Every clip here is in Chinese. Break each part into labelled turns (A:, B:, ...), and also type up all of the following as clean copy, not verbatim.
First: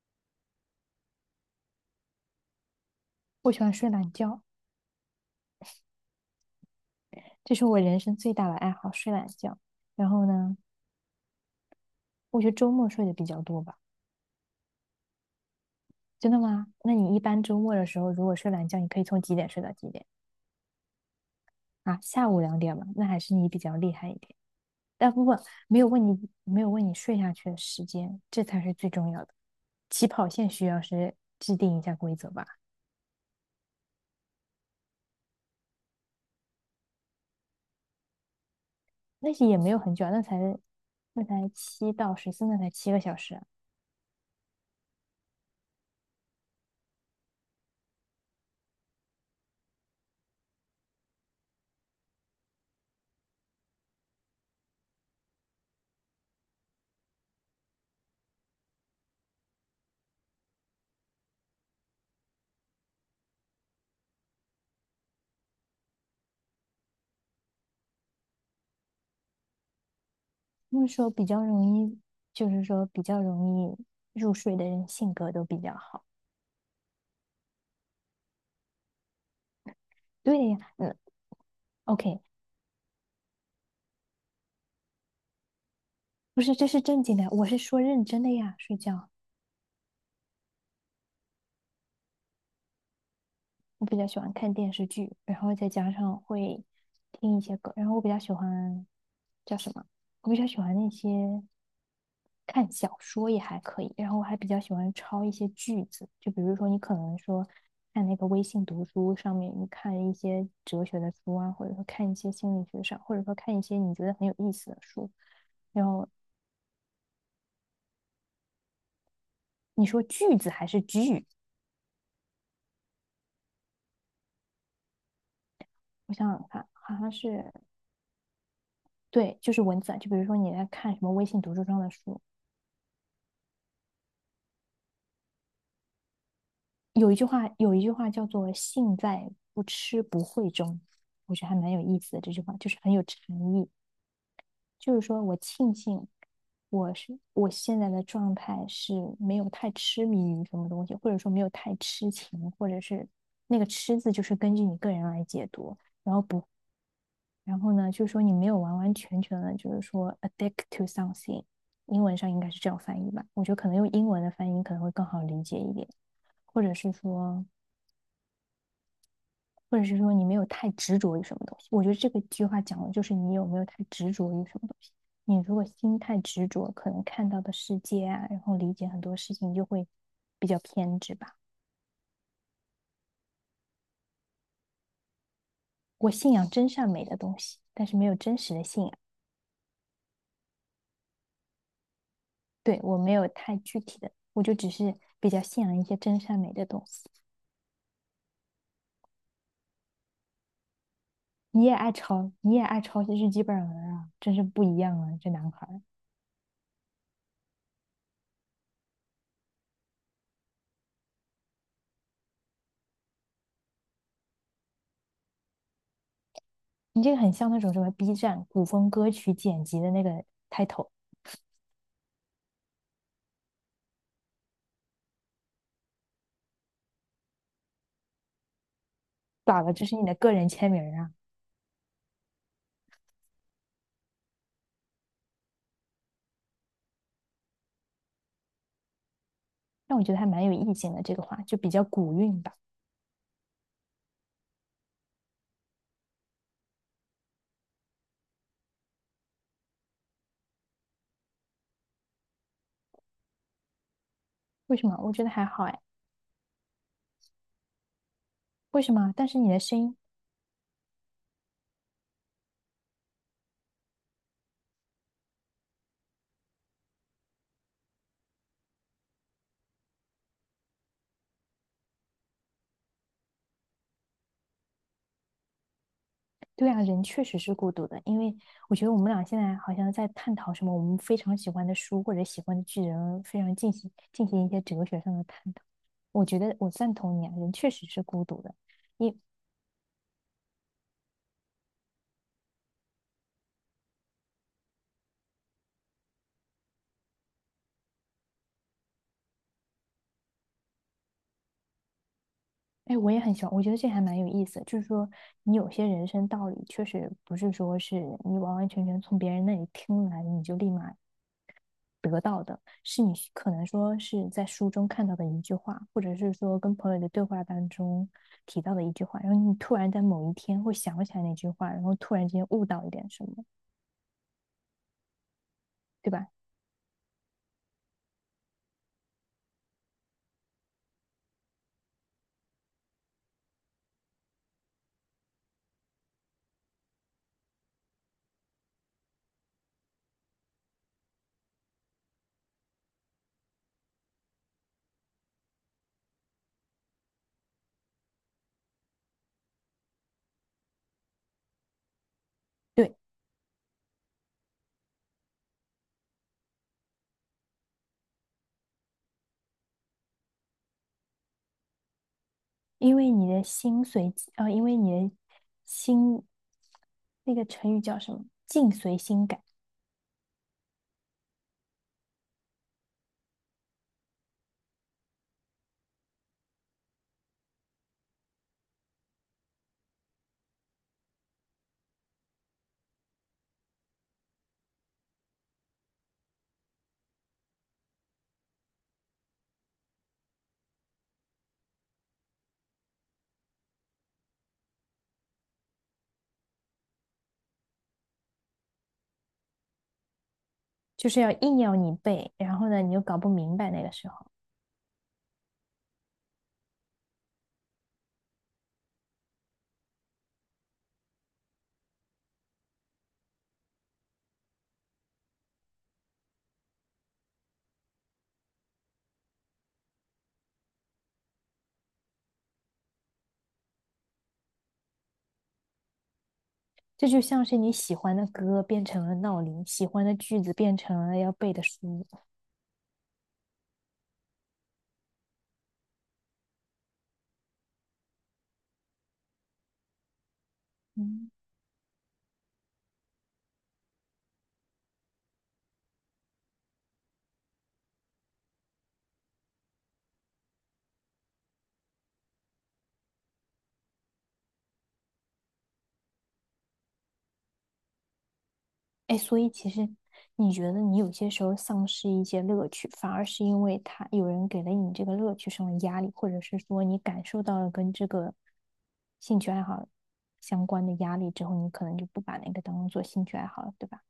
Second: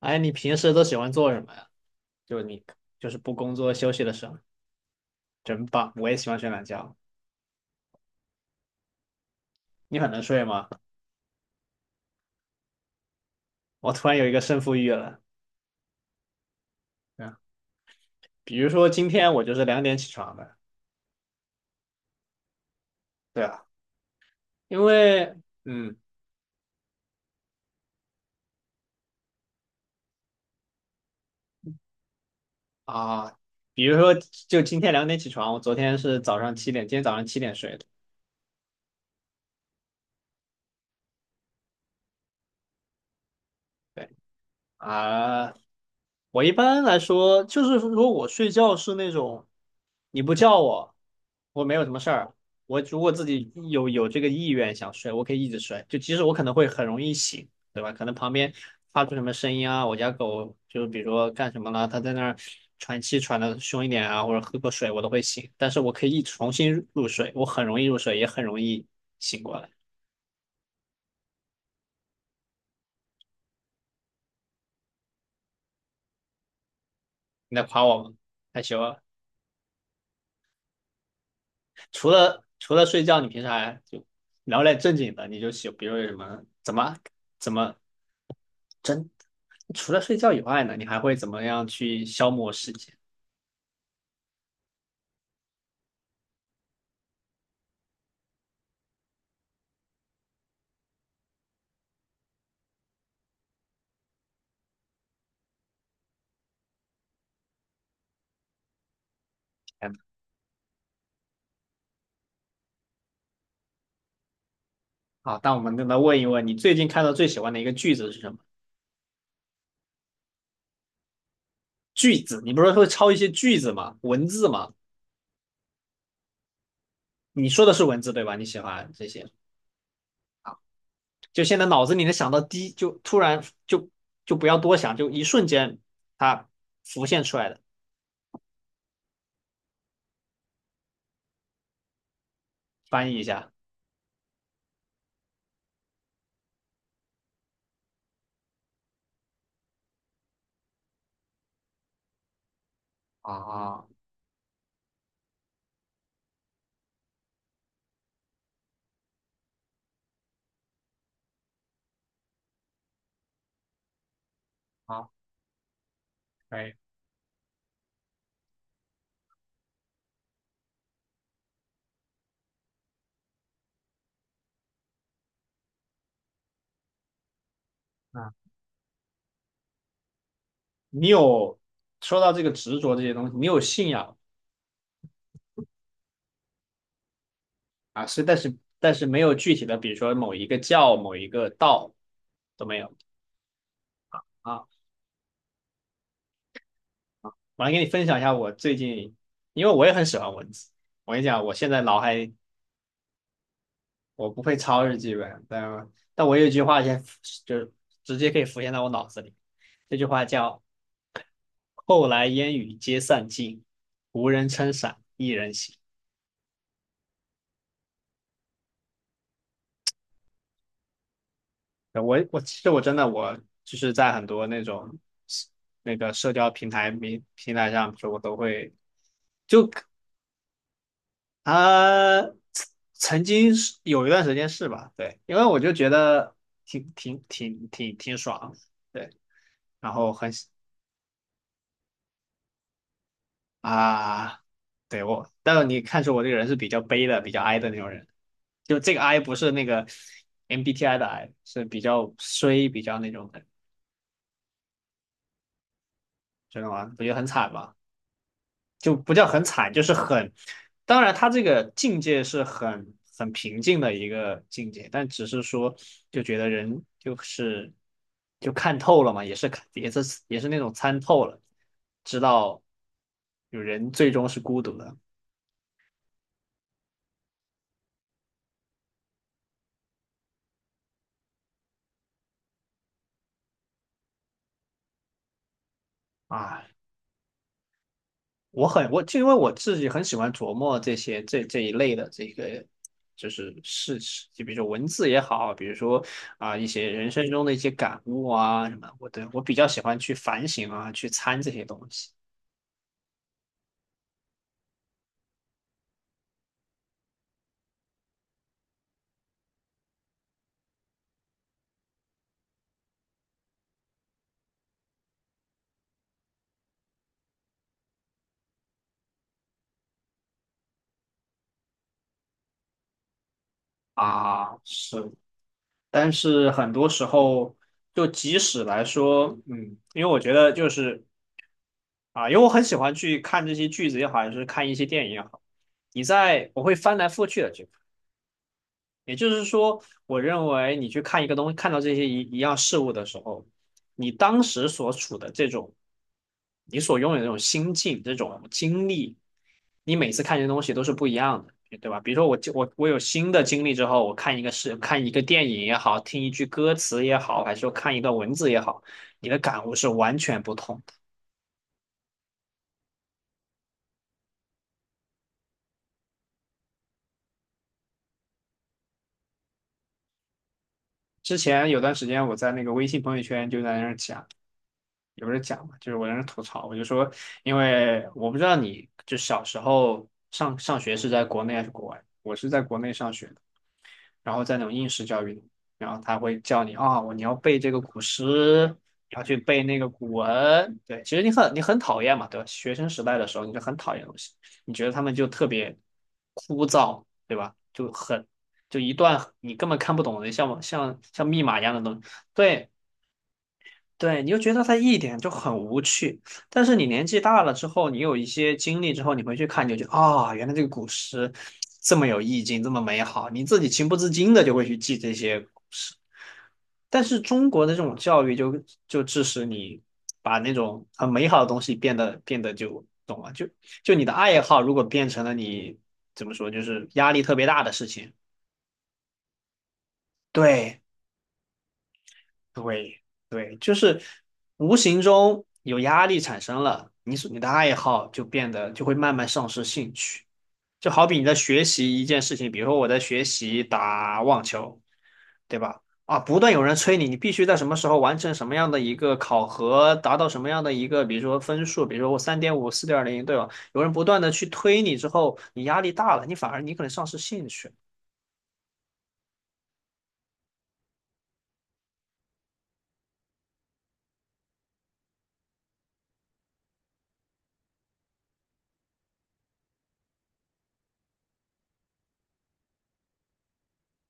A: 哎，你平时都喜欢做什么呀？就你就是不
B: 我
A: 工
B: 喜欢
A: 作
B: 睡
A: 休息
B: 懒
A: 的时候，
B: 觉，
A: 真棒！我也喜欢睡懒觉。
B: 这是我人生最大的爱好，睡懒觉。
A: 你
B: 然
A: 很能
B: 后
A: 睡
B: 呢，
A: 吗？
B: 我觉得周末睡的比较多吧。
A: 我突然有一个胜负欲了。
B: 真的吗？那你一
A: 嗯，
B: 般周末的时候，如果睡
A: 比
B: 懒
A: 如
B: 觉，你
A: 说
B: 可以
A: 今
B: 从
A: 天
B: 几
A: 我
B: 点
A: 就
B: 睡
A: 是
B: 到
A: 两
B: 几
A: 点
B: 点？
A: 起床的。
B: 啊？下午两点吧，那还是
A: 对
B: 你比
A: 啊，
B: 较厉害一点。
A: 因
B: 但不
A: 为
B: 过没有
A: 嗯
B: 问你，没有问你睡下去的时间，这才是最重要的。起跑线需要是制定一下规则吧。
A: 啊，比如说就今天两点起床，我昨天是早上七点，今天早上七点睡的。
B: 那些也没有很久啊，那才7到14，那才7个小时啊。
A: 对啊，我一般来说就是如果我睡觉是那种。你不叫我，我没有什么事儿。我如果自己有这个意愿想睡，我可以一直睡，就即使我可能会很容易醒，对吧？可能旁边发出什么声音啊，我家狗就是比如说干什么了，它在那儿喘气喘的凶一点啊，或者喝个水，我都会醒。但是我可以一重新入睡，我很容易入睡，也很容易醒过来。
B: 不是说比较容易，就是说比较容易入睡的人性格都比较好。
A: 你在夸我吗？害羞啊！
B: 对呀，嗯
A: 除
B: ，OK，
A: 了除了睡觉，你平时还就聊点正经的，你就喜，比如有什
B: 不
A: 么
B: 是，这
A: 怎
B: 是
A: 么
B: 正经的，我
A: 怎
B: 是
A: 么。
B: 说认真的呀，睡
A: 真。
B: 觉。
A: 除了睡觉以外呢，你还会怎么样去消磨时间？
B: 我比较喜欢看电视剧，然后再加上会听一些歌，然后我比较喜欢叫什么？我比较喜欢那些看小说也还可以，然后我还比较喜欢抄一些句子，就比如说你可能说看那个微信读书上面，你
A: 哎
B: 看一些哲学的书啊，或者说看一些心理学上，或者说看一些你觉得很有意思的书，
A: 好，那我们再
B: 然
A: 来
B: 后
A: 问一问，你最近看到最喜欢的一个句子是什么？
B: 你说句子还是句？
A: 句子，你不是会抄一些句子吗？文字吗？
B: 我想想看，好像
A: 你
B: 是
A: 说的是文字对吧？你喜欢这些，
B: 对，就是文字啊，就比如说你在看什么微信
A: 就
B: 读
A: 现
B: 书
A: 在
B: 上
A: 脑
B: 的
A: 子里能
B: 书，
A: 想到第一就突然就就不要多想，就一瞬间它浮
B: 有一
A: 现
B: 句
A: 出
B: 话，
A: 来的，
B: 有一句话叫做“性在不吃不会中”，我觉得还蛮有意思的。这句话就是很有
A: 翻译一
B: 禅
A: 下。
B: 意，就是说我庆幸我现在的状态是没有太痴迷于什么东西，或者说没有太痴情，或者是
A: 啊，
B: 那个
A: 啊
B: “痴”字就是根据你个人来解读，然后不，然后呢，就是说你没有完完全全的，就是说 addict to something，英文上应该是这样翻译吧？我觉得可能用英文的翻译可能会更
A: 好，
B: 好理解一点，
A: 可
B: 或者
A: 以。
B: 是说。或者是说你没有太执着于什么东西。我觉得这个句话讲的就是你有没有太执着于什么东西。你如果心太执着，可能看到的世界啊，
A: 啊，
B: 然后理解很多事情就会比较偏
A: 你
B: 执吧。
A: 有说到这个执着这些东西，你有信仰
B: 我信仰真善美的东西，但是
A: 啊，
B: 没有
A: 是，但
B: 真实
A: 是
B: 的信仰。
A: 没有具体的，比如说某一个教、某一个道都没
B: 对，
A: 有
B: 我没有太具体的，我就只
A: 啊。
B: 是比较信仰一些真善美的东西。
A: 我来给你分享一下我最近，因为我也很喜欢文字。我跟你讲，我
B: 你
A: 现
B: 也
A: 在
B: 爱
A: 脑海
B: 抄，你也爱抄些日记本儿啊，
A: 我
B: 真
A: 不
B: 是
A: 会
B: 不一
A: 抄日
B: 样啊，
A: 记
B: 这
A: 本，
B: 男孩
A: 但我有一句话先就是直接可以浮现在我脑子里，这句话叫“后来烟雨皆散尽，无人撑伞一人行”。
B: 你这个很像那种什么 B 站古风歌曲剪辑的那个 title。
A: 我其实我真的就是在很多那种那个社交平台上，比如说我都会。
B: 咋
A: 就
B: 了这是你的个人签名啊。
A: 啊，曾经是有一段时间是吧？对，因为我就觉得挺爽，对，然
B: 但我觉
A: 后
B: 得还
A: 很
B: 蛮
A: 喜
B: 有意境的，这个话就比较古韵吧。
A: 啊，对我，但是你看出我这个人是比较悲的、比较哀的那种人，就这个哀不是那个 MBTI 的哀，是比较衰、比较那种的，
B: 为什么？我觉得还好哎。
A: 知道吗？不就很惨吗？
B: 为什
A: 就
B: 么？
A: 不叫
B: 但是
A: 很
B: 你的
A: 惨，
B: 声
A: 就是
B: 音，
A: 很，当然他这个境界是很平静的一个境界，但只是说就觉得人就是就看透了嘛，也是看也是也是那种参透了，知道有人最终是孤独的
B: 对啊，人确实是孤独的，因为我觉得我们俩现在好像在探讨什么我们非常喜欢的书或者喜欢的剧，人非常进行一些哲学上的探讨。我觉得
A: 啊。
B: 我赞同你啊，人确实是孤独的。
A: 我
B: 你，
A: 就因为我自己很喜欢琢磨这些这一类的这个就是事情，就比如说文字也好，比如说啊、一些人生中的一些感悟啊什么，我比较喜欢去反省啊，去参这些东西
B: 哎，我也很喜欢，我觉得这还蛮有意思。就是说，你有些人生道理确实不是说是你完完全全从别人那里听来，你就立马得到的，是你可能说是在书中看到的一句话，或者是说跟朋友的对话当中提到的一句话，然后你突然在某一天会想起来那句话，然后突然间悟到一点什么，
A: 啊是，
B: 对
A: 但
B: 吧？
A: 是很多时候就即使来说，嗯，因为我觉得就是啊、因为我很喜欢去看这些句子也好，还是看一些电影也好，你在我会翻来覆去的去。也就是说，我认为你去看一个东西，看到这些一样事物的时候，你当时所处的这种，你所拥有的这种心境、这种经历，你每次看这些东西都是不一样的，对吧？比如说我
B: 对，
A: 有新的经历之后，我看一个是看一个电影也好，听一句歌词也好，还是说看一段文字也好，你的感悟是完全不同的。
B: 因为你的心随，啊，因为你的心，那个成语叫什么？境随心改，
A: 之前有段时间我在那个微信朋友圈就在那儿讲。也不是讲嘛，就是我在那吐槽，我就说，因为我不知道你就小时候上学是在国内还是国外，我是在国内上学的，然后在那种应试教育里，然后他会叫你啊，我、你要背这个古诗，要去背那个古文，对，其实你很讨厌嘛，对吧？学生时代的时候你就很讨厌东西，你觉得他们就特别枯燥，对吧？就很就一段你根本看不懂的，像像
B: 就是
A: 像
B: 要
A: 密
B: 硬
A: 码一样
B: 要
A: 的
B: 你
A: 东西，
B: 背，然后
A: 对。
B: 呢，你又搞不明白那个时
A: 对，
B: 候。
A: 你就觉得它一点就很无趣。但是你年纪大了之后，你有一些经历之后，你回去看，你就觉得啊、原来这个古诗这么有意境，这么美好，你自己情不自禁的就会去记这些古诗。但是中国的这种教育就就致使你把那种很美好的东西变得就懂了，就就你的爱好如果变成了你怎么说，就是
B: 这
A: 压
B: 就
A: 力特
B: 像
A: 别
B: 是
A: 大的
B: 你
A: 事
B: 喜
A: 情，
B: 欢的歌变成了闹铃，喜欢的句子变
A: 对，
B: 成了要背的书。
A: 对对，就是无形中有压力产生了，你所你的爱好就变得就会慢慢丧失兴趣。就好比你
B: 嗯，
A: 在学习一件事情，比如说我在学习打网球，对吧？啊，不断有人催你，你必须在什么时候完成什么样的一个考核，达到什么样的一个，比如说分数，比如说我三点五、四点零，对吧？有人不断的去推你之后，你压力大了，你反而你可能丧失兴趣
B: 哎，所以其实你觉得你有些时候丧失一些乐趣，反而是因为他有人给了你这个乐趣上的压力，或者是说你感受到了跟这个兴趣爱好相关的压力之后，你可能就不把那个当做兴趣爱好了，对吧？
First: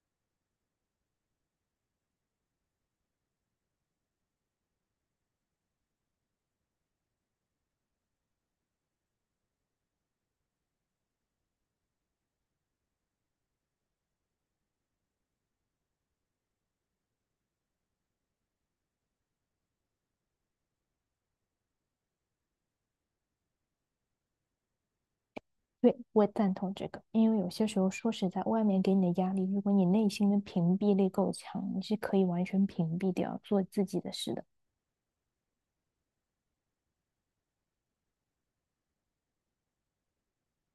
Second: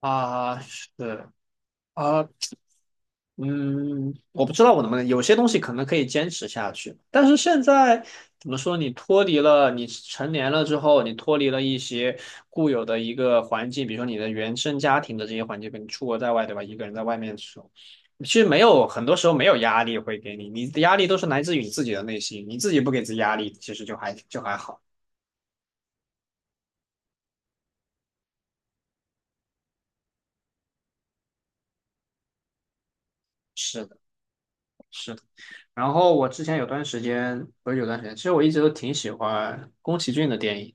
A: 啊，是啊，嗯，我不知道我能不能，有些东西可能可以坚持下去，但是现在怎么说，你脱离了，你成年了之后，你脱离了一些固有的一个环境，比如说你的原生家庭的这些环境，跟你出国在外，对吧？一个人在外面的时候，其实没有，很多时候没有压力会给你，你的压力都是来自于你自己的内心，你自己不给自己压力，其实就还好。
B: 对，我赞同这个，因为有些时候说实在，外面给你的压力，如果你内心的屏蔽力够强，你是可以完全屏蔽掉做
A: 是
B: 自
A: 的，
B: 己的事的。
A: 是的。然后我之前有段时间，不是有段时间，其实我一直都挺喜欢宫崎骏的电影。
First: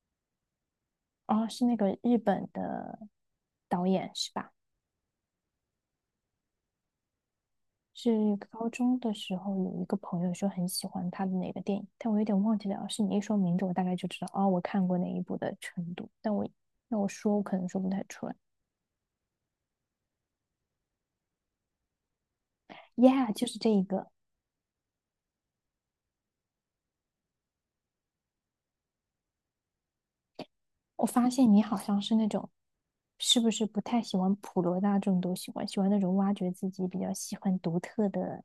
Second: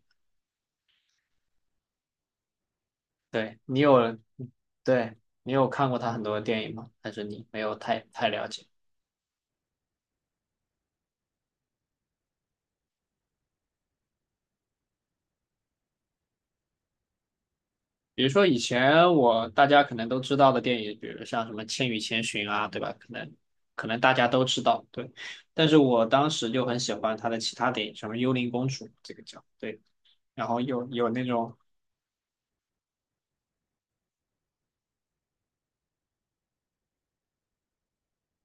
B: 哦，是那个日本的
A: 对，你
B: 导演
A: 有，
B: 是吧？
A: 对，你有看过他很多的电影吗？还是你没有太
B: 是
A: 了解？
B: 高中的时候有一个朋友说很喜欢他的哪个电影，但我有点忘记了。是你一说名字，我大概就知道哦，我看过哪一部的程度。但我那我说，我可能说不太
A: 比
B: 出
A: 如
B: 来。
A: 说以前我大家可能都知道的电影，比如像什么《千与千寻》啊，对吧？可能
B: Yeah，就是这一
A: 可能
B: 个。
A: 大家都知道，对。但是我当时就很喜欢他的其他电影，什么《幽灵公主》这个叫，对。然后有
B: 我
A: 有那
B: 发现
A: 种
B: 你好像是那种，是不是不太喜欢普罗大众都喜欢，喜欢那种挖掘自己比较喜欢独特的，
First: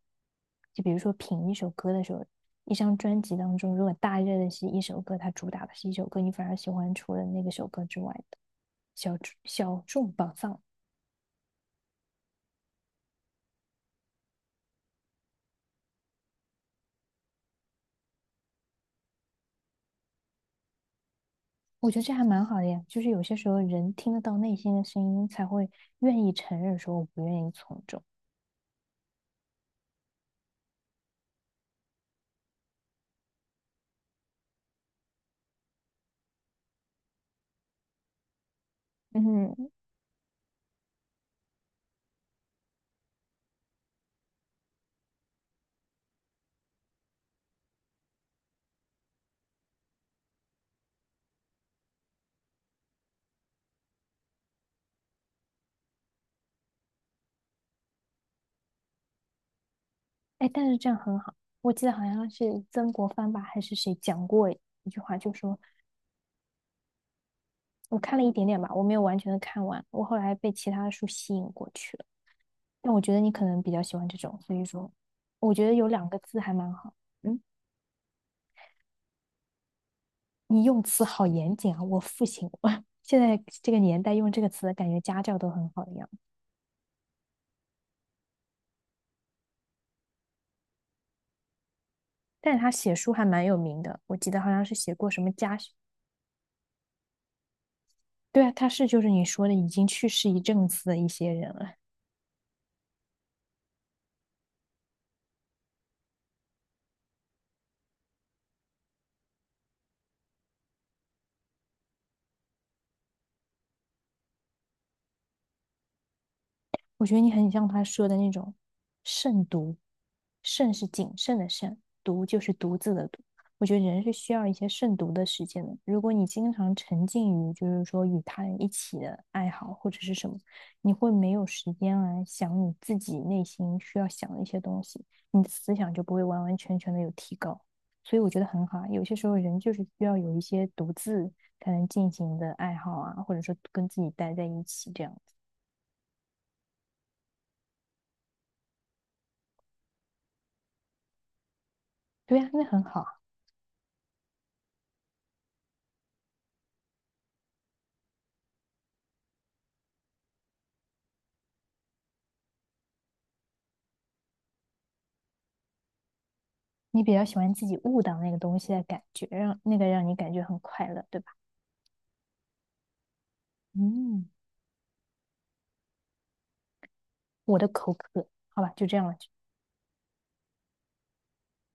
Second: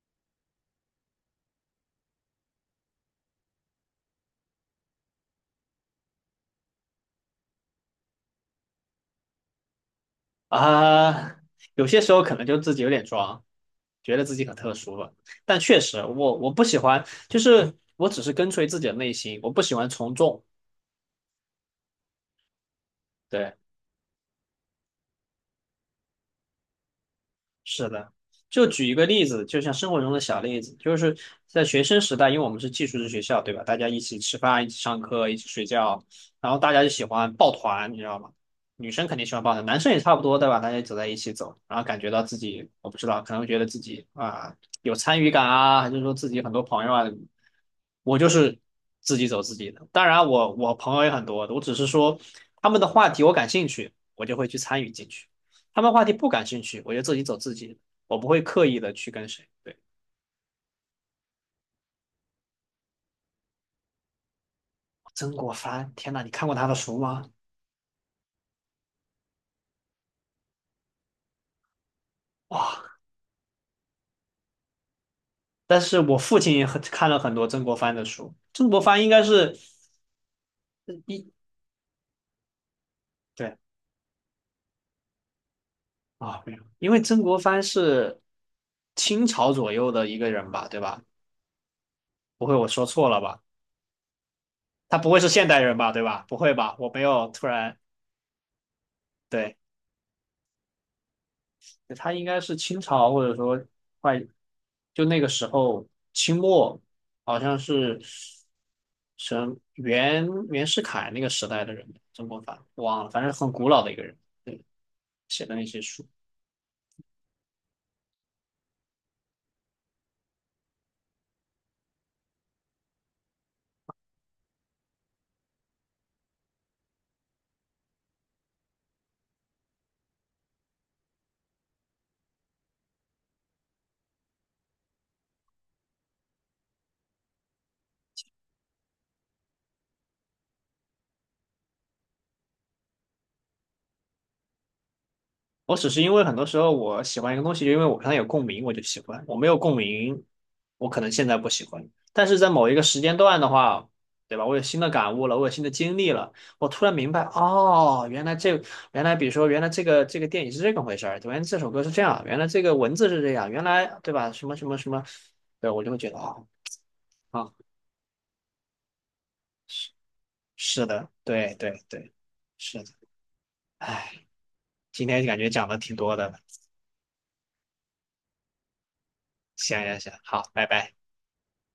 B: 就比如说品一首歌的时候，一张专辑当中，如果大热的是一首歌，它主打的是一首歌，你反而喜欢除了那个首歌之外的小众宝藏。
A: 啊、有些时候可能就自己有点装，觉得自己很特殊了。但确实我不喜欢，就是我只是跟随自己的内心，我不喜欢从众。
B: 我觉得这还蛮好的呀，就是有些时
A: 对。
B: 候人听得到内心的声音，才会愿意承认说我不愿意从
A: 是
B: 众。
A: 的，就举一个例子，就像生活中的小例子，就是在学生时代，因为我们是寄宿制学校，对吧？大家一起吃饭，一起上课，一起睡觉，然后大家就喜欢抱团，你知道吗？女生肯定喜欢抱
B: 嗯，
A: 团，男生也差不多，对吧？大家走在一起走，然后感觉到自己，我不知道，可能觉得自己啊有参与感啊，还是说自己很多朋友啊，我就是自己走自己的。当然我，我朋友也很多，我只是说他们的话题我感兴趣，我就会去参与进去。他们话题不感兴趣，我就自己走自己的我不会刻意的去跟谁。对，
B: 哎，但是这样很好。我记得好像是曾国藩吧，还是谁讲过一句话，
A: 曾
B: 就
A: 国
B: 说
A: 藩，天呐，你看过他的书吗？
B: 我看了一点点吧，我没有完全的看完，我后来被其他的书吸引过去了。但
A: 哇！
B: 我觉得你可能比较喜欢这种，所以说，我觉得
A: 但
B: 有
A: 是
B: 两个
A: 我父
B: 字还
A: 亲也
B: 蛮
A: 很
B: 好。
A: 看了很
B: 嗯，
A: 多曾国藩的书，曾国藩应该是
B: 你用词
A: 一
B: 好严谨啊，我父亲，我现在
A: 对
B: 这个年代用这个词，感觉家教都很好一样。
A: 啊，没有，因为曾国藩是清朝左右的一个人吧，对吧？不
B: 但
A: 会
B: 是
A: 我
B: 他
A: 说
B: 写
A: 错
B: 书
A: 了
B: 还
A: 吧？
B: 蛮有名的，我记得好像是写
A: 他不
B: 过
A: 会
B: 什
A: 是
B: 么
A: 现
B: 家，
A: 代人吧，对吧？不会吧？我没有突然
B: 对啊，他是就是你说的
A: 对。
B: 已经去世一阵子的一些人了。
A: 他应该是清朝或者说快就那个时候清末，好像是什袁世凯那个时代的人，曾国藩忘了，反正很古老的一个人写的那些书。
B: 我觉得你很像他说的那种慎独，慎是谨慎的慎，独就是独自的独。我觉得人是需要一些慎独的时间的。如果你经常沉浸于就是说与他人一起的爱好或者是什么，你会没有时间来想你自己内心需要想的一些东西，你的思想就不会完完全全的有提高。所以我觉得很好啊，有些时候人就是需要有一些独自才能进行的爱好啊，或者说跟自己待在一起这样子。
A: 我只是因为很多时候我喜欢一个东西，就因为我跟它有共鸣，我就喜欢；我没有共鸣，我可能现在不喜欢。但是
B: 对呀，
A: 在
B: 那
A: 某一个
B: 很
A: 时
B: 好。
A: 间段的话，对吧？我有新的感悟了，我有新的经历了，我突然明白，哦，原来这，原来比如说，原来这个电影是这个回事儿，原来这首歌是这样，原来这个文字是这样，原来对吧？什么什么什么，对，我就会觉得哦，
B: 你比较喜
A: 啊，
B: 欢自己悟到那个东西的感觉，让那个
A: 是
B: 让你感觉很
A: 是
B: 快乐，
A: 的，
B: 对吧？
A: 对对对，是的，哎，
B: 嗯，
A: 今天感觉讲的挺多的，
B: 我的口渴，好吧，就这样了。
A: 行行行，好，拜拜。